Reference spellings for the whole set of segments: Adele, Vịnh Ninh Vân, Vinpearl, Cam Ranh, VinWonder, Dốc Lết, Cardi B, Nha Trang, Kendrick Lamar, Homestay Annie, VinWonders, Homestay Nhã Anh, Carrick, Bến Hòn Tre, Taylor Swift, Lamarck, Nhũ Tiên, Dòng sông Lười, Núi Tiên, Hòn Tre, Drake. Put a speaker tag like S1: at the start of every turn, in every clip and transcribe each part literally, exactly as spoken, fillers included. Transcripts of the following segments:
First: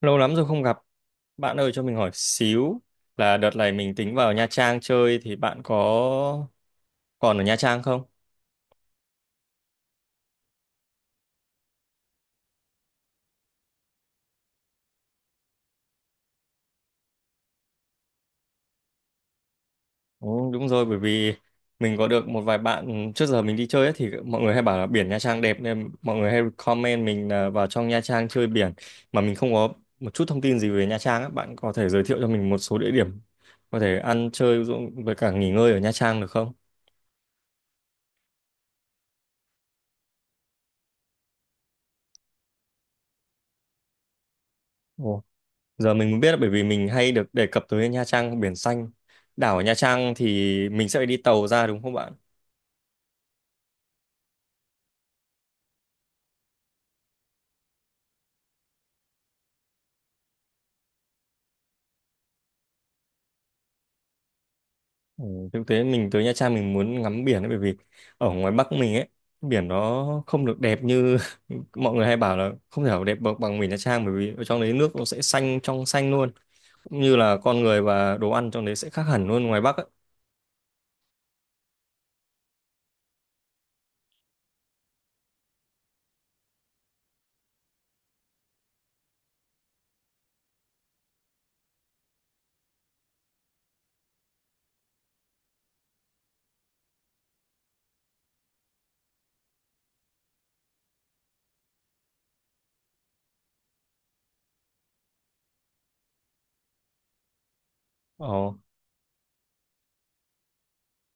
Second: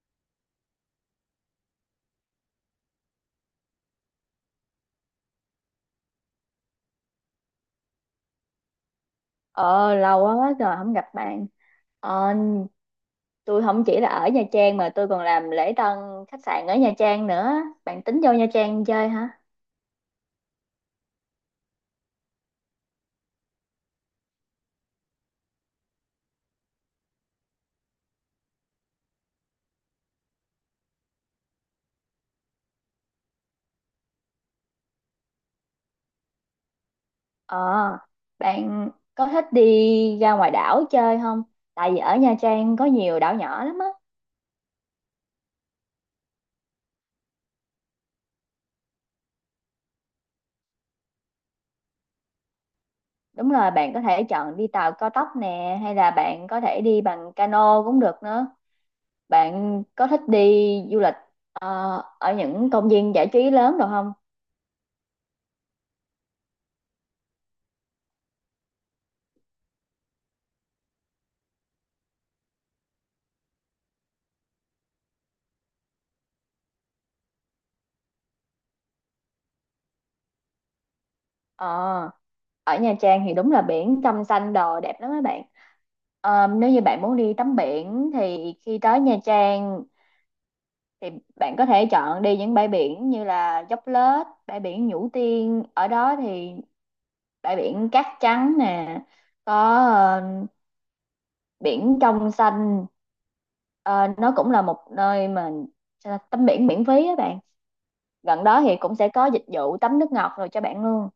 S1: Lâu lắm rồi không gặp. Bạn ơi cho mình hỏi xíu là đợt này mình tính vào Nha Trang chơi thì bạn có còn ở Nha Trang không?
S2: Ờ, lâu quá quá rồi không gặp bạn. Ờ, tôi không chỉ là ở Nha Trang mà tôi còn làm lễ tân khách sạn ở Nha Trang nữa. Bạn tính vô Nha Trang chơi hả?
S1: Ừ, đúng rồi, bởi vì mình có được một vài bạn trước giờ mình đi chơi ấy, thì mọi người hay bảo là biển Nha Trang đẹp nên mọi người hay comment mình là vào trong Nha Trang chơi biển, mà mình không có một chút thông tin gì về Nha Trang á. Bạn có thể giới thiệu cho mình một số địa điểm có thể ăn chơi, ví dụ với cả nghỉ ngơi ở Nha Trang được không?
S2: Ờ, bạn có thích đi ra ngoài đảo chơi không? Tại vì ở Nha Trang có nhiều đảo nhỏ lắm á.
S1: Ồ. Giờ mình mới biết, là bởi vì mình hay được đề cập tới Nha Trang, biển xanh. Đảo ở Nha Trang thì mình sẽ phải đi tàu ra đúng không bạn?
S2: Đúng rồi, bạn có thể chọn đi tàu cao tốc nè, hay là bạn có thể đi bằng cano cũng được nữa. Bạn có thích đi du lịch ờ, ở những công viên giải trí lớn được không?
S1: Ừ, thực tế mình tới Nha Trang mình muốn ngắm biển ấy, bởi vì ở ngoài Bắc mình ấy, biển nó không được đẹp như mọi người hay bảo là không thể nào đẹp bằng bằng biển Nha Trang, bởi vì ở trong đấy nước nó sẽ xanh trong xanh luôn. Cũng như là con người và đồ ăn trong đấy sẽ khác hẳn luôn ngoài Bắc ấy.
S2: Ờ. Ở Nha Trang thì đúng là biển trong xanh đồ đẹp lắm các bạn. Ờ, nếu như bạn muốn đi tắm biển thì khi tới Nha Trang thì bạn có thể chọn đi những bãi biển như là Dốc Lết, bãi biển Nhũ Tiên. Ở đó thì bãi biển cát trắng nè, có ờ, biển trong xanh. Ờ, nó cũng là một nơi mà sao ta, tắm biển miễn phí á bạn. Gần
S1: Ồ.
S2: đó thì cũng sẽ có dịch vụ tắm nước ngọt rồi cho bạn luôn.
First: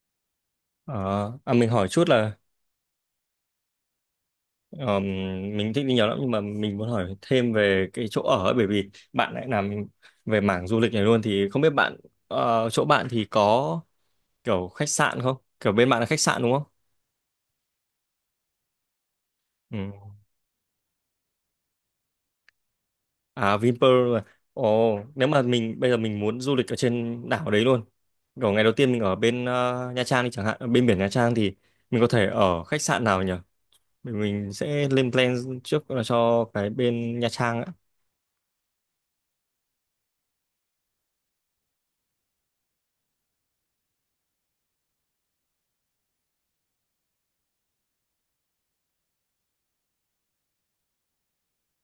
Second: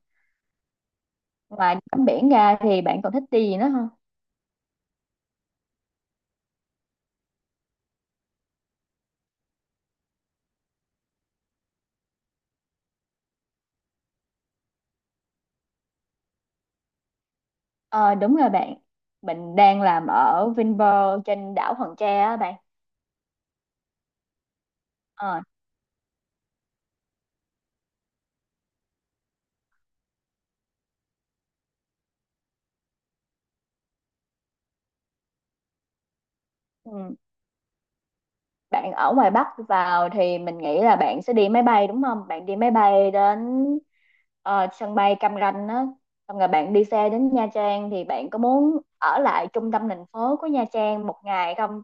S1: ờ, à, mình
S2: Ngoài
S1: hỏi
S2: tắm
S1: chút
S2: biển
S1: là.
S2: ra thì bạn còn thích đi gì nữa không?
S1: Ờ, mình thích đi nhiều lắm nhưng mà mình muốn hỏi thêm về cái chỗ ở ấy, bởi vì bạn lại làm về mảng du lịch này luôn thì không biết bạn, ờ, chỗ bạn thì có kiểu khách sạn không? Kiểu bên bạn là khách sạn đúng không?
S2: Ờ đúng rồi bạn. Mình đang làm
S1: Ừ.
S2: ở Vinpearl trên đảo Hòn Tre á bạn.
S1: À, Vinpearl. À. Ồ, nếu
S2: Ờ
S1: mà mình bây giờ mình muốn du lịch ở trên đảo đấy luôn. Kiểu ngày đầu tiên mình ở bên, ờ, Nha Trang đi chẳng hạn, ở bên biển Nha Trang thì mình có thể ở khách sạn nào nhỉ? Mình mình sẽ lên plan trước là cho cái
S2: ừ.
S1: bên Nha Trang
S2: Bạn ở ngoài Bắc vào thì mình nghĩ là bạn sẽ đi máy bay đúng không? Bạn đi máy bay đến ờ, sân bay Cam Ranh á. Xong rồi bạn đi xe đến Nha Trang. Thì bạn có muốn ở lại trung tâm thành phố của Nha Trang một ngày không?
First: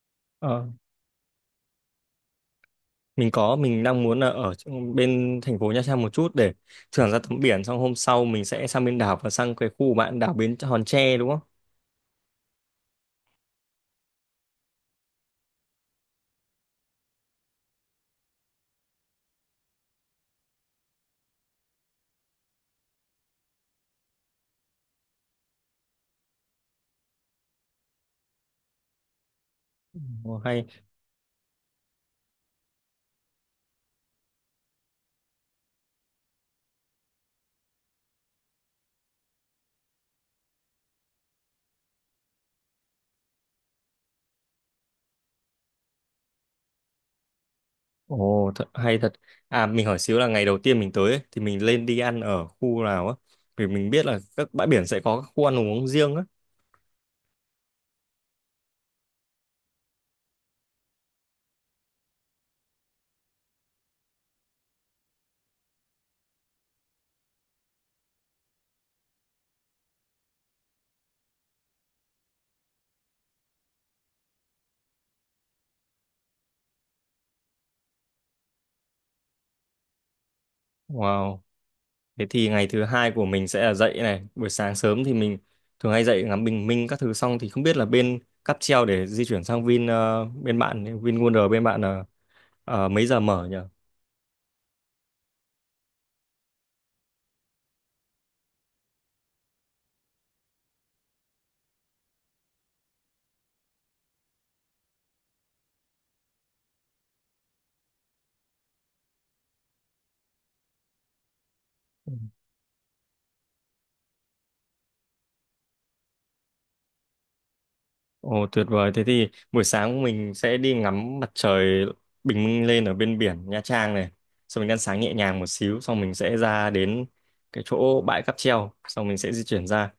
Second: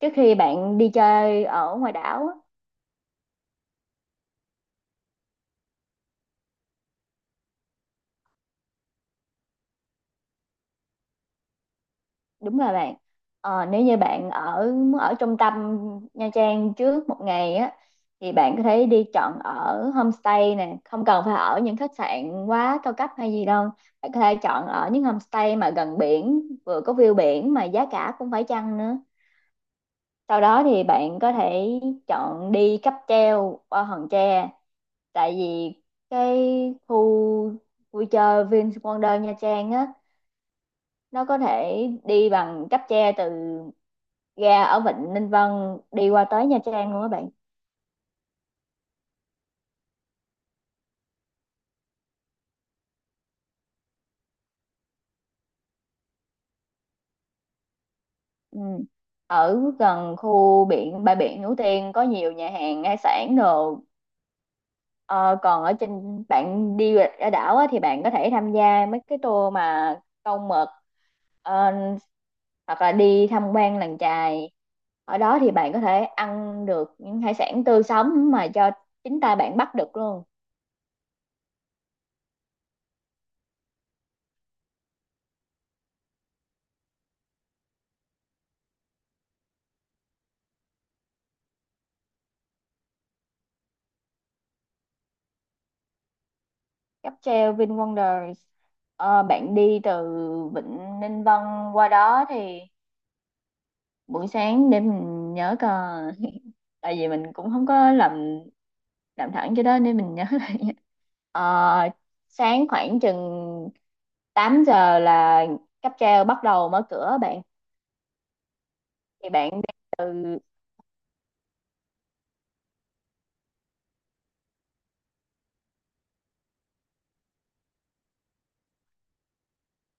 S2: Trước khi
S1: á.
S2: bạn đi chơi ở ngoài đảo á.
S1: mình có mình đang muốn là ở trong- bên thành phố Nha Trang một chút để thưởng ra tấm biển, xong hôm sau mình sẽ sang bên đảo và sang cái khu bạn đảo Bến Hòn Tre đúng không?
S2: Đúng là bạn ờ, nếu như bạn ở muốn ở trung tâm Nha Trang trước một ngày á thì bạn có thể đi chọn ở homestay nè, không cần phải ở những khách sạn quá cao cấp hay gì đâu. Bạn có thể chọn ở những homestay mà gần biển vừa có view biển mà giá cả cũng phải chăng nữa.
S1: Ồ,
S2: Sau đó
S1: hay.
S2: thì bạn có thể chọn đi cáp treo qua Hòn Tre, tại vì cái khu vui chơi Vinwonder Nha Trang á, nó có thể đi bằng cáp treo từ Ga ở Vịnh Ninh Vân đi qua tới Nha Trang luôn các bạn.
S1: Ồ thật, hay thật. À, mình hỏi xíu là ngày đầu tiên mình tới ấy, thì mình lên đi ăn ở khu nào á, vì mình biết là các bãi biển sẽ có các khu ăn uống riêng á.
S2: Ừ. Ở gần khu biển bãi biển Núi Tiên có nhiều nhà hàng hải sản đồ. Ờ, còn ở trên bạn đi ở đảo á, thì bạn có thể tham gia mấy cái tour mà câu mực, ờ, hoặc là đi tham quan làng chài. Ở đó thì bạn có thể ăn được những hải sản tươi sống mà do chính tay bạn bắt được luôn.
S1: Wow, thế thì ngày thứ hai của mình sẽ là dậy này, buổi sáng sớm thì mình thường hay dậy ngắm bình minh các thứ, xong thì không biết là bên cáp treo để di chuyển sang Vin ờ, bên bạn Vin Wonder, bên bạn ờ, Ờ, mấy giờ mở nhỉ?
S2: Cáp treo VinWonders. Ờ, bạn đi từ Vịnh Ninh Vân qua đó thì buổi sáng để mình nhớ coi tại vì mình cũng không có làm làm thẳng cho đó nên mình nhớ lại. Ờ,
S1: Ừ.
S2: sáng khoảng chừng tám giờ là cáp treo bắt đầu mở cửa bạn.
S1: Ồ tuyệt vời, thế thì
S2: Thì bạn
S1: buổi
S2: đi
S1: sáng mình
S2: từ
S1: sẽ đi ngắm mặt trời, bình minh lên ở bên biển Nha Trang này. Xong mình ăn sáng nhẹ nhàng một xíu, xong mình sẽ ra đến cái chỗ bãi cáp treo, xong mình sẽ di chuyển ra.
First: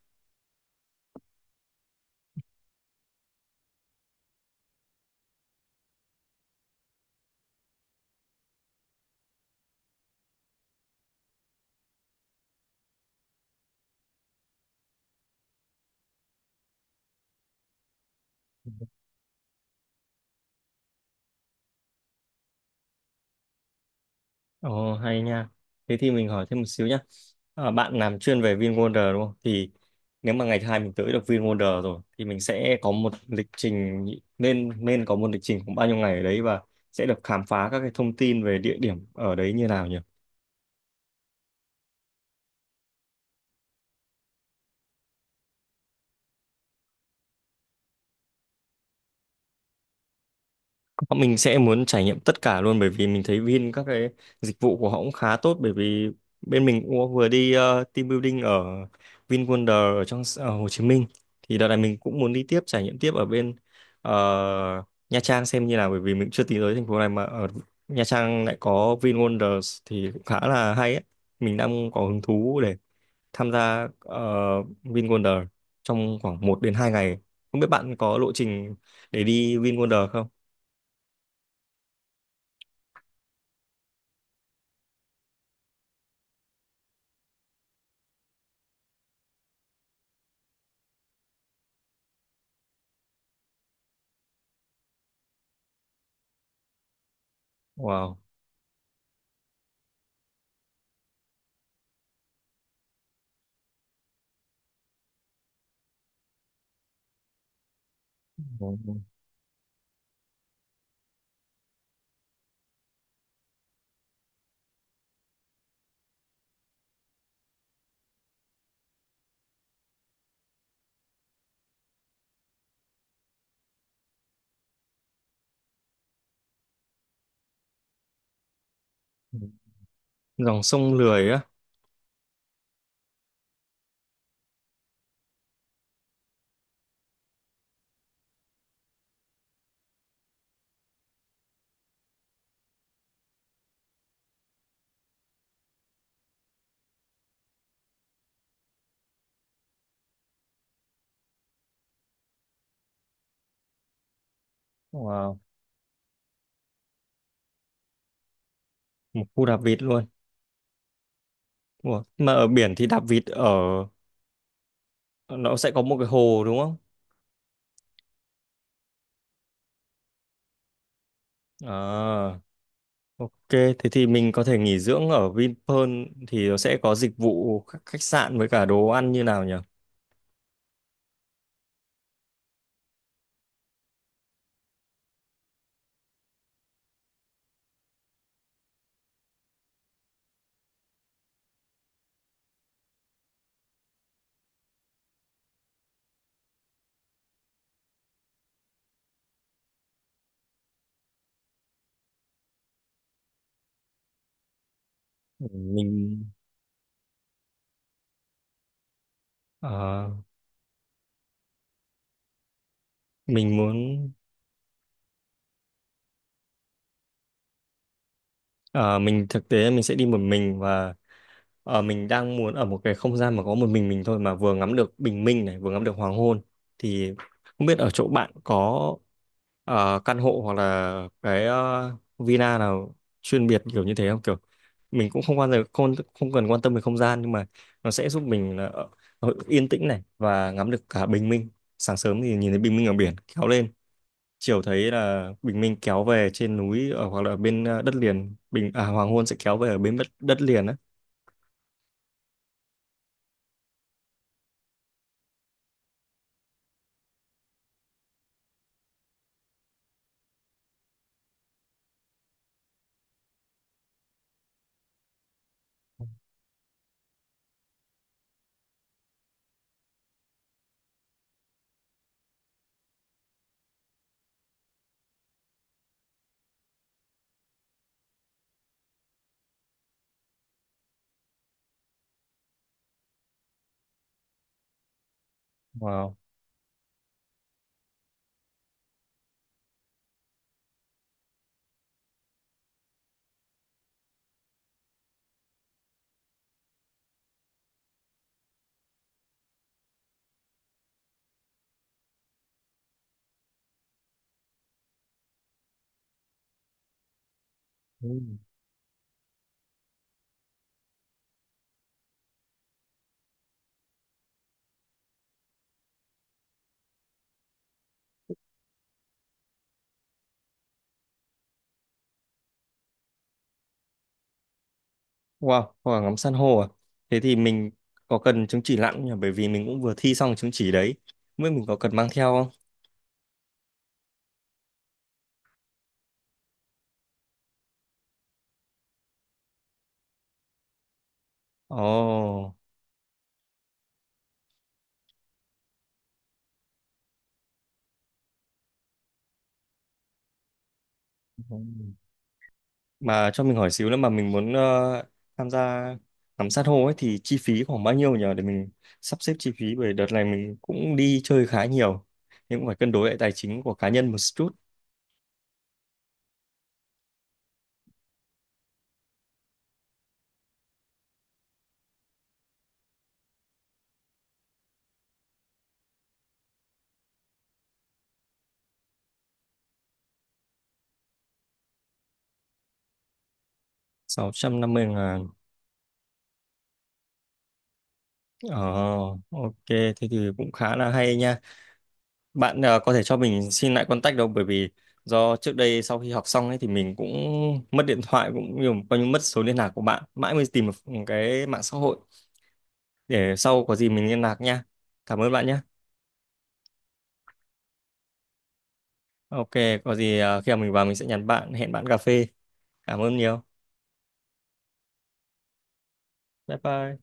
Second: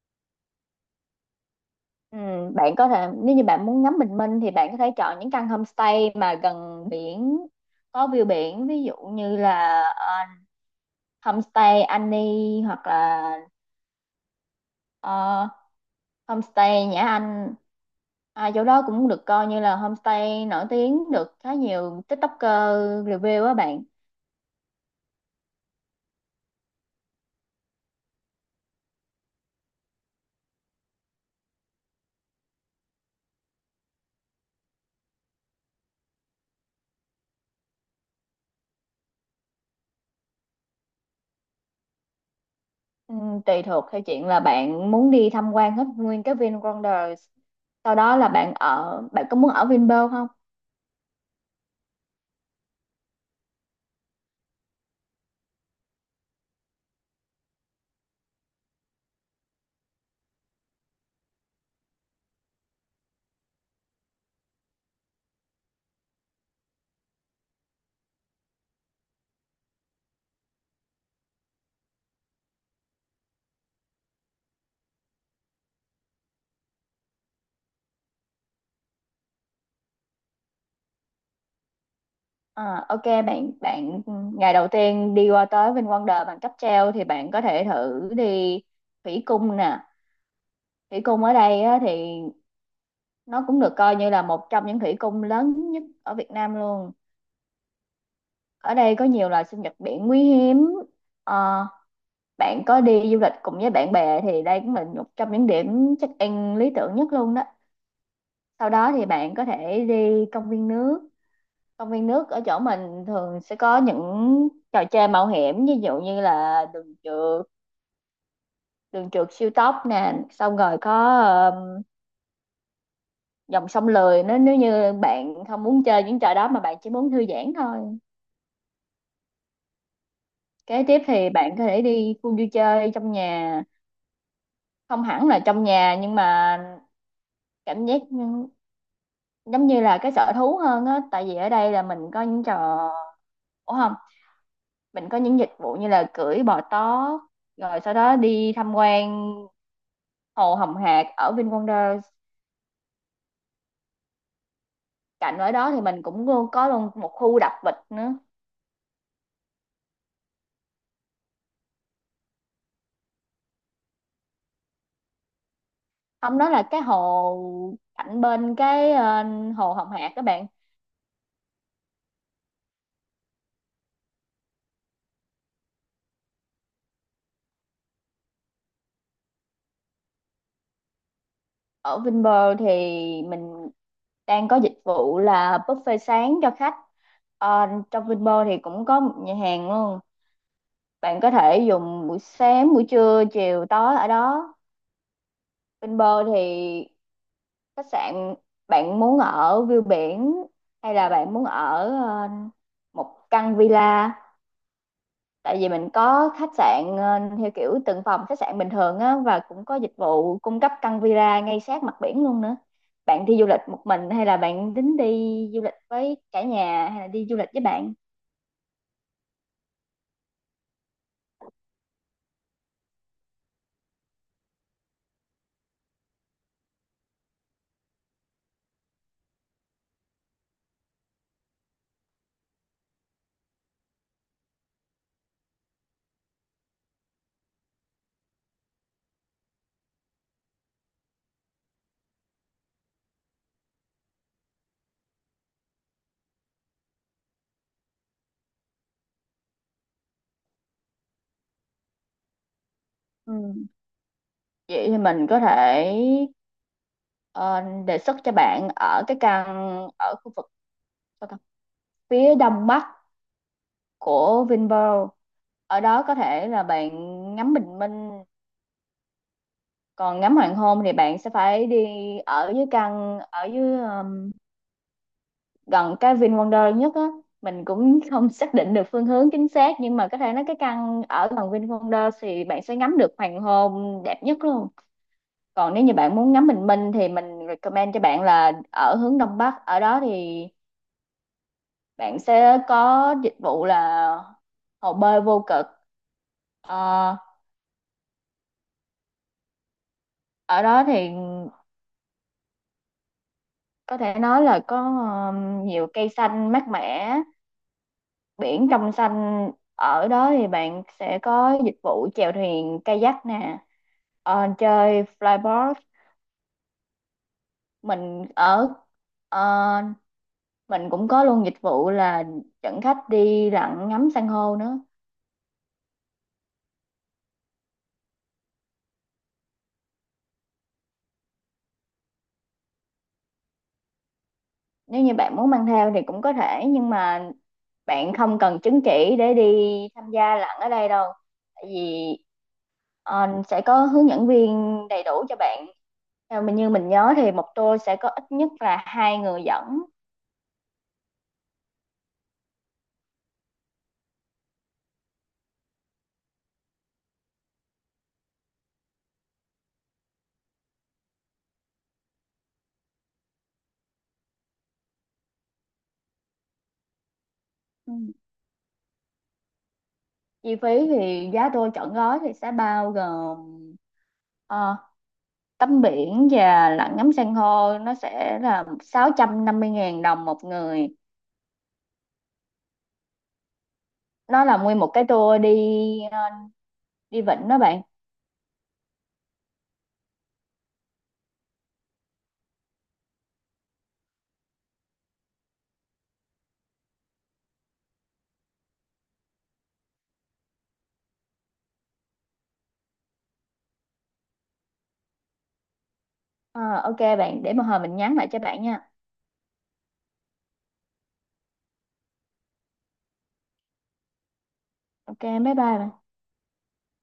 S2: ừ, bạn có thể, nếu như bạn muốn ngắm bình minh thì bạn có thể chọn những căn homestay mà gần biển có view biển, ví dụ như là ờ, homestay Annie hoặc là ờ, Homestay Nhã Anh. À, chỗ đó cũng được coi như là homestay nổi tiếng, được khá nhiều TikToker review á bạn.
S1: Ồ hay nha. Thế thì mình hỏi thêm một xíu nhá. Ờ, bạn làm chuyên về VinWonder đúng không? Thì nếu mà ngày thứ hai mình tới được VinWonder rồi thì mình sẽ có một lịch trình, nên nên có một lịch trình khoảng bao nhiêu ngày ở đấy và sẽ được khám phá các cái thông tin về địa điểm ở đấy như nào nhỉ?
S2: Ừ, tùy thuộc theo chuyện là bạn muốn đi tham quan hết nguyên cái VinWonders, sau đó là bạn ở bạn có muốn ở Vinpearl không.
S1: Mình sẽ muốn trải nghiệm tất cả luôn, bởi vì mình thấy Vin, các cái dịch vụ của họ cũng khá tốt, bởi vì bên mình cũng vừa đi, ờ, team building ở VinWonder, ở trong ở Hồ Chí Minh. Thì đợt này mình cũng muốn đi tiếp, trải nghiệm tiếp ở bên, ờ, Nha Trang xem như nào, bởi vì mình chưa tính tới thành phố này mà ở Nha Trang lại có VinWonders thì cũng khá là hay ấy. Mình đang có hứng thú để tham gia, ờ, VinWonder trong khoảng một đến hai ngày. Không biết bạn có lộ trình để đi VinWonder không?
S2: À, ok bạn bạn ừ, ngày đầu tiên đi qua tới VinWonders bằng cáp treo thì bạn có thể thử đi thủy cung nè. Thủy cung ở đây á, thì nó cũng được coi như là một trong những thủy cung lớn nhất ở Việt Nam luôn.
S1: Wow.
S2: Ở đây có nhiều loài sinh vật biển quý hiếm. Ờ, bạn có đi du lịch cùng với bạn bè thì đây cũng là một trong những điểm check in lý tưởng nhất luôn đó. Sau
S1: Ồ.
S2: đó thì bạn có thể đi công viên nước. Công viên nước ở chỗ mình thường sẽ có những trò chơi mạo hiểm, ví dụ như là đường trượt đường trượt siêu tốc nè, xong rồi có ờ, dòng sông lười, nếu nếu như bạn không muốn chơi những trò đó mà bạn chỉ muốn thư giãn thôi.
S1: Dòng
S2: Kế
S1: sông
S2: tiếp
S1: Lười
S2: thì
S1: á.
S2: bạn có thể đi khu vui chơi trong nhà, không hẳn là trong nhà nhưng mà cảm giác như- giống như là cái sở thú hơn á, tại vì ở đây là mình có những trò ủa không, mình có những dịch vụ như là cưỡi bò tó, rồi sau đó đi tham quan hồ Hồng Hạc ở VinWonders.
S1: Wow.
S2: Cạnh ở đó thì mình cũng luôn có luôn một khu đạp vịt nữa.
S1: Một khu đạp vịt luôn. Ủa, mà ở biển thì đạp vịt ở, nó sẽ có một cái
S2: Không,
S1: hồ
S2: đó
S1: đúng
S2: là
S1: không?
S2: cái hồ cạnh bên cái ờ, hồ Hồng Hạc các bạn.
S1: À, ok, thế thì mình có thể nghỉ dưỡng ở Vinpearl, thì nó sẽ có dịch vụ khách khách sạn với cả đồ ăn như nào nhỉ?
S2: Ở Vinpearl thì mình đang có dịch vụ là buffet sáng cho khách. Ờ, trong Vinpearl thì cũng có một nhà hàng luôn. Bạn có thể dùng buổi sáng, buổi trưa, chiều, tối ở đó. Bên bờ thì khách sạn, bạn muốn ở view biển hay là bạn muốn ở ờ, một căn villa?
S1: Ừ,
S2: Tại vì mình
S1: mình
S2: có khách sạn ờ, theo kiểu từng phòng khách sạn bình thường á, và cũng có dịch
S1: ờ,
S2: vụ cung cấp căn villa ngay sát mặt biển luôn nữa. Bạn đi du
S1: mình
S2: lịch
S1: muốn
S2: một mình, hay là bạn tính đi du lịch với cả nhà, hay là đi du lịch với bạn?
S1: ờ, mình thực tế mình sẽ đi một mình, và, Ờ, mình đang muốn ở một cái không gian mà có một mình mình thôi, mà vừa ngắm được bình minh này, vừa ngắm được hoàng hôn, thì không biết ở chỗ bạn có, ờ, căn hộ hoặc là cái, ờ, villa nào chuyên biệt kiểu như thế không? Kiểu mình cũng không quan tâm, không, không cần quan tâm về không gian, nhưng mà nó sẽ giúp mình là ở- ở yên tĩnh này và ngắm được cả bình minh. Sáng sớm thì nhìn thấy bình minh ở biển kéo lên, chiều thấy là bình minh kéo về trên núi, ở hoặc là ở bên, ờ, đất liền, bình à, hoàng hôn sẽ kéo về ở bên đất, đất liền á.
S2: Ừ. Vậy thì mình có thể ờ, đề xuất cho bạn ở cái căn ở khu vực, và cả phía đông bắc của Vinpearl, ở đó có thể là bạn ngắm bình minh. Còn ngắm hoàng hôn thì bạn sẽ phải đi ở dưới căn ở dưới um, gần cái Vin Wonder nhất á. Mình cũng không xác định được phương hướng chính xác, nhưng mà có thể nói cái căn ở gần Vin Wonder thì bạn sẽ ngắm được hoàng hôn đẹp nhất luôn. Còn nếu như bạn
S1: Wow.
S2: muốn ngắm bình minh thì mình recommend cho bạn là ở hướng đông bắc, ở đó thì bạn sẽ có dịch vụ là hồ bơi vô cực. Ờ, ở đó thì có thể nói là có um, nhiều cây xanh mát mẻ,
S1: Ừ.
S2: biển trong xanh. Ở đó thì bạn sẽ có dịch vụ chèo thuyền kayak nè, ờ, chơi flyboard. mình ở ờ, mình cũng có luôn dịch vụ là dẫn khách đi lặn ngắm san hô nữa.
S1: Wow, hoa ngắm san hô à? Thế thì mình có cần chứng chỉ lặn không nhỉ? Bởi vì mình cũng vừa thi xong chứng chỉ đấy. Mới mình có cần mang theo không?
S2: Nếu như bạn muốn mang theo thì cũng có thể, nhưng mà bạn không cần chứng chỉ để đi tham gia lặn ở đây đâu, tại vì
S1: Ồ.
S2: ờ, sẽ có hướng dẫn viên đầy đủ cho bạn. Theo mình như mình nhớ thì một tour sẽ có ít nhất là hai người dẫn.
S1: Ừ. Mà cho mình hỏi xíu nữa, mà mình muốn, ờ, tham gia ngắm san hô ấy thì chi phí khoảng bao nhiêu nhỉ? Để mình sắp xếp chi phí, bởi đợt này mình cũng đi chơi khá nhiều. Nhưng cũng phải cân đối lại tài chính của cá nhân một chút.
S2: Ừ. Chi phí thì giá tour trọn gói thì sẽ bao gồm ờ, tắm biển và lặn ngắm san hô, nó sẽ là sáu trăm năm mươi ngàn đồng một người.
S1: Sáu
S2: Nó là
S1: trăm năm
S2: nguyên
S1: mươi
S2: một cái
S1: ngàn.
S2: tour đi ờ, đi vịnh đó bạn.
S1: Ồ, ok, thế thì cũng khá là hay nha. Bạn, ờ, có thể cho mình xin lại contact đâu, bởi vì do trước đây sau khi học xong ấy thì mình cũng mất điện thoại cũng nhiều, coi như mất số liên lạc của bạn, mãi mới tìm được cái mạng xã hội để sau có gì mình liên lạc nha. Cảm ơn bạn nhé.
S2: Ờ, ok bạn, để một hồi mình nhắn lại cho bạn nha.
S1: Ok, có gì, ờ, khi nào mình vào mình sẽ nhắn bạn, hẹn bạn cà phê. Cảm ơn nhiều.
S2: Ok, bye bye bạn.
S1: Bye bye.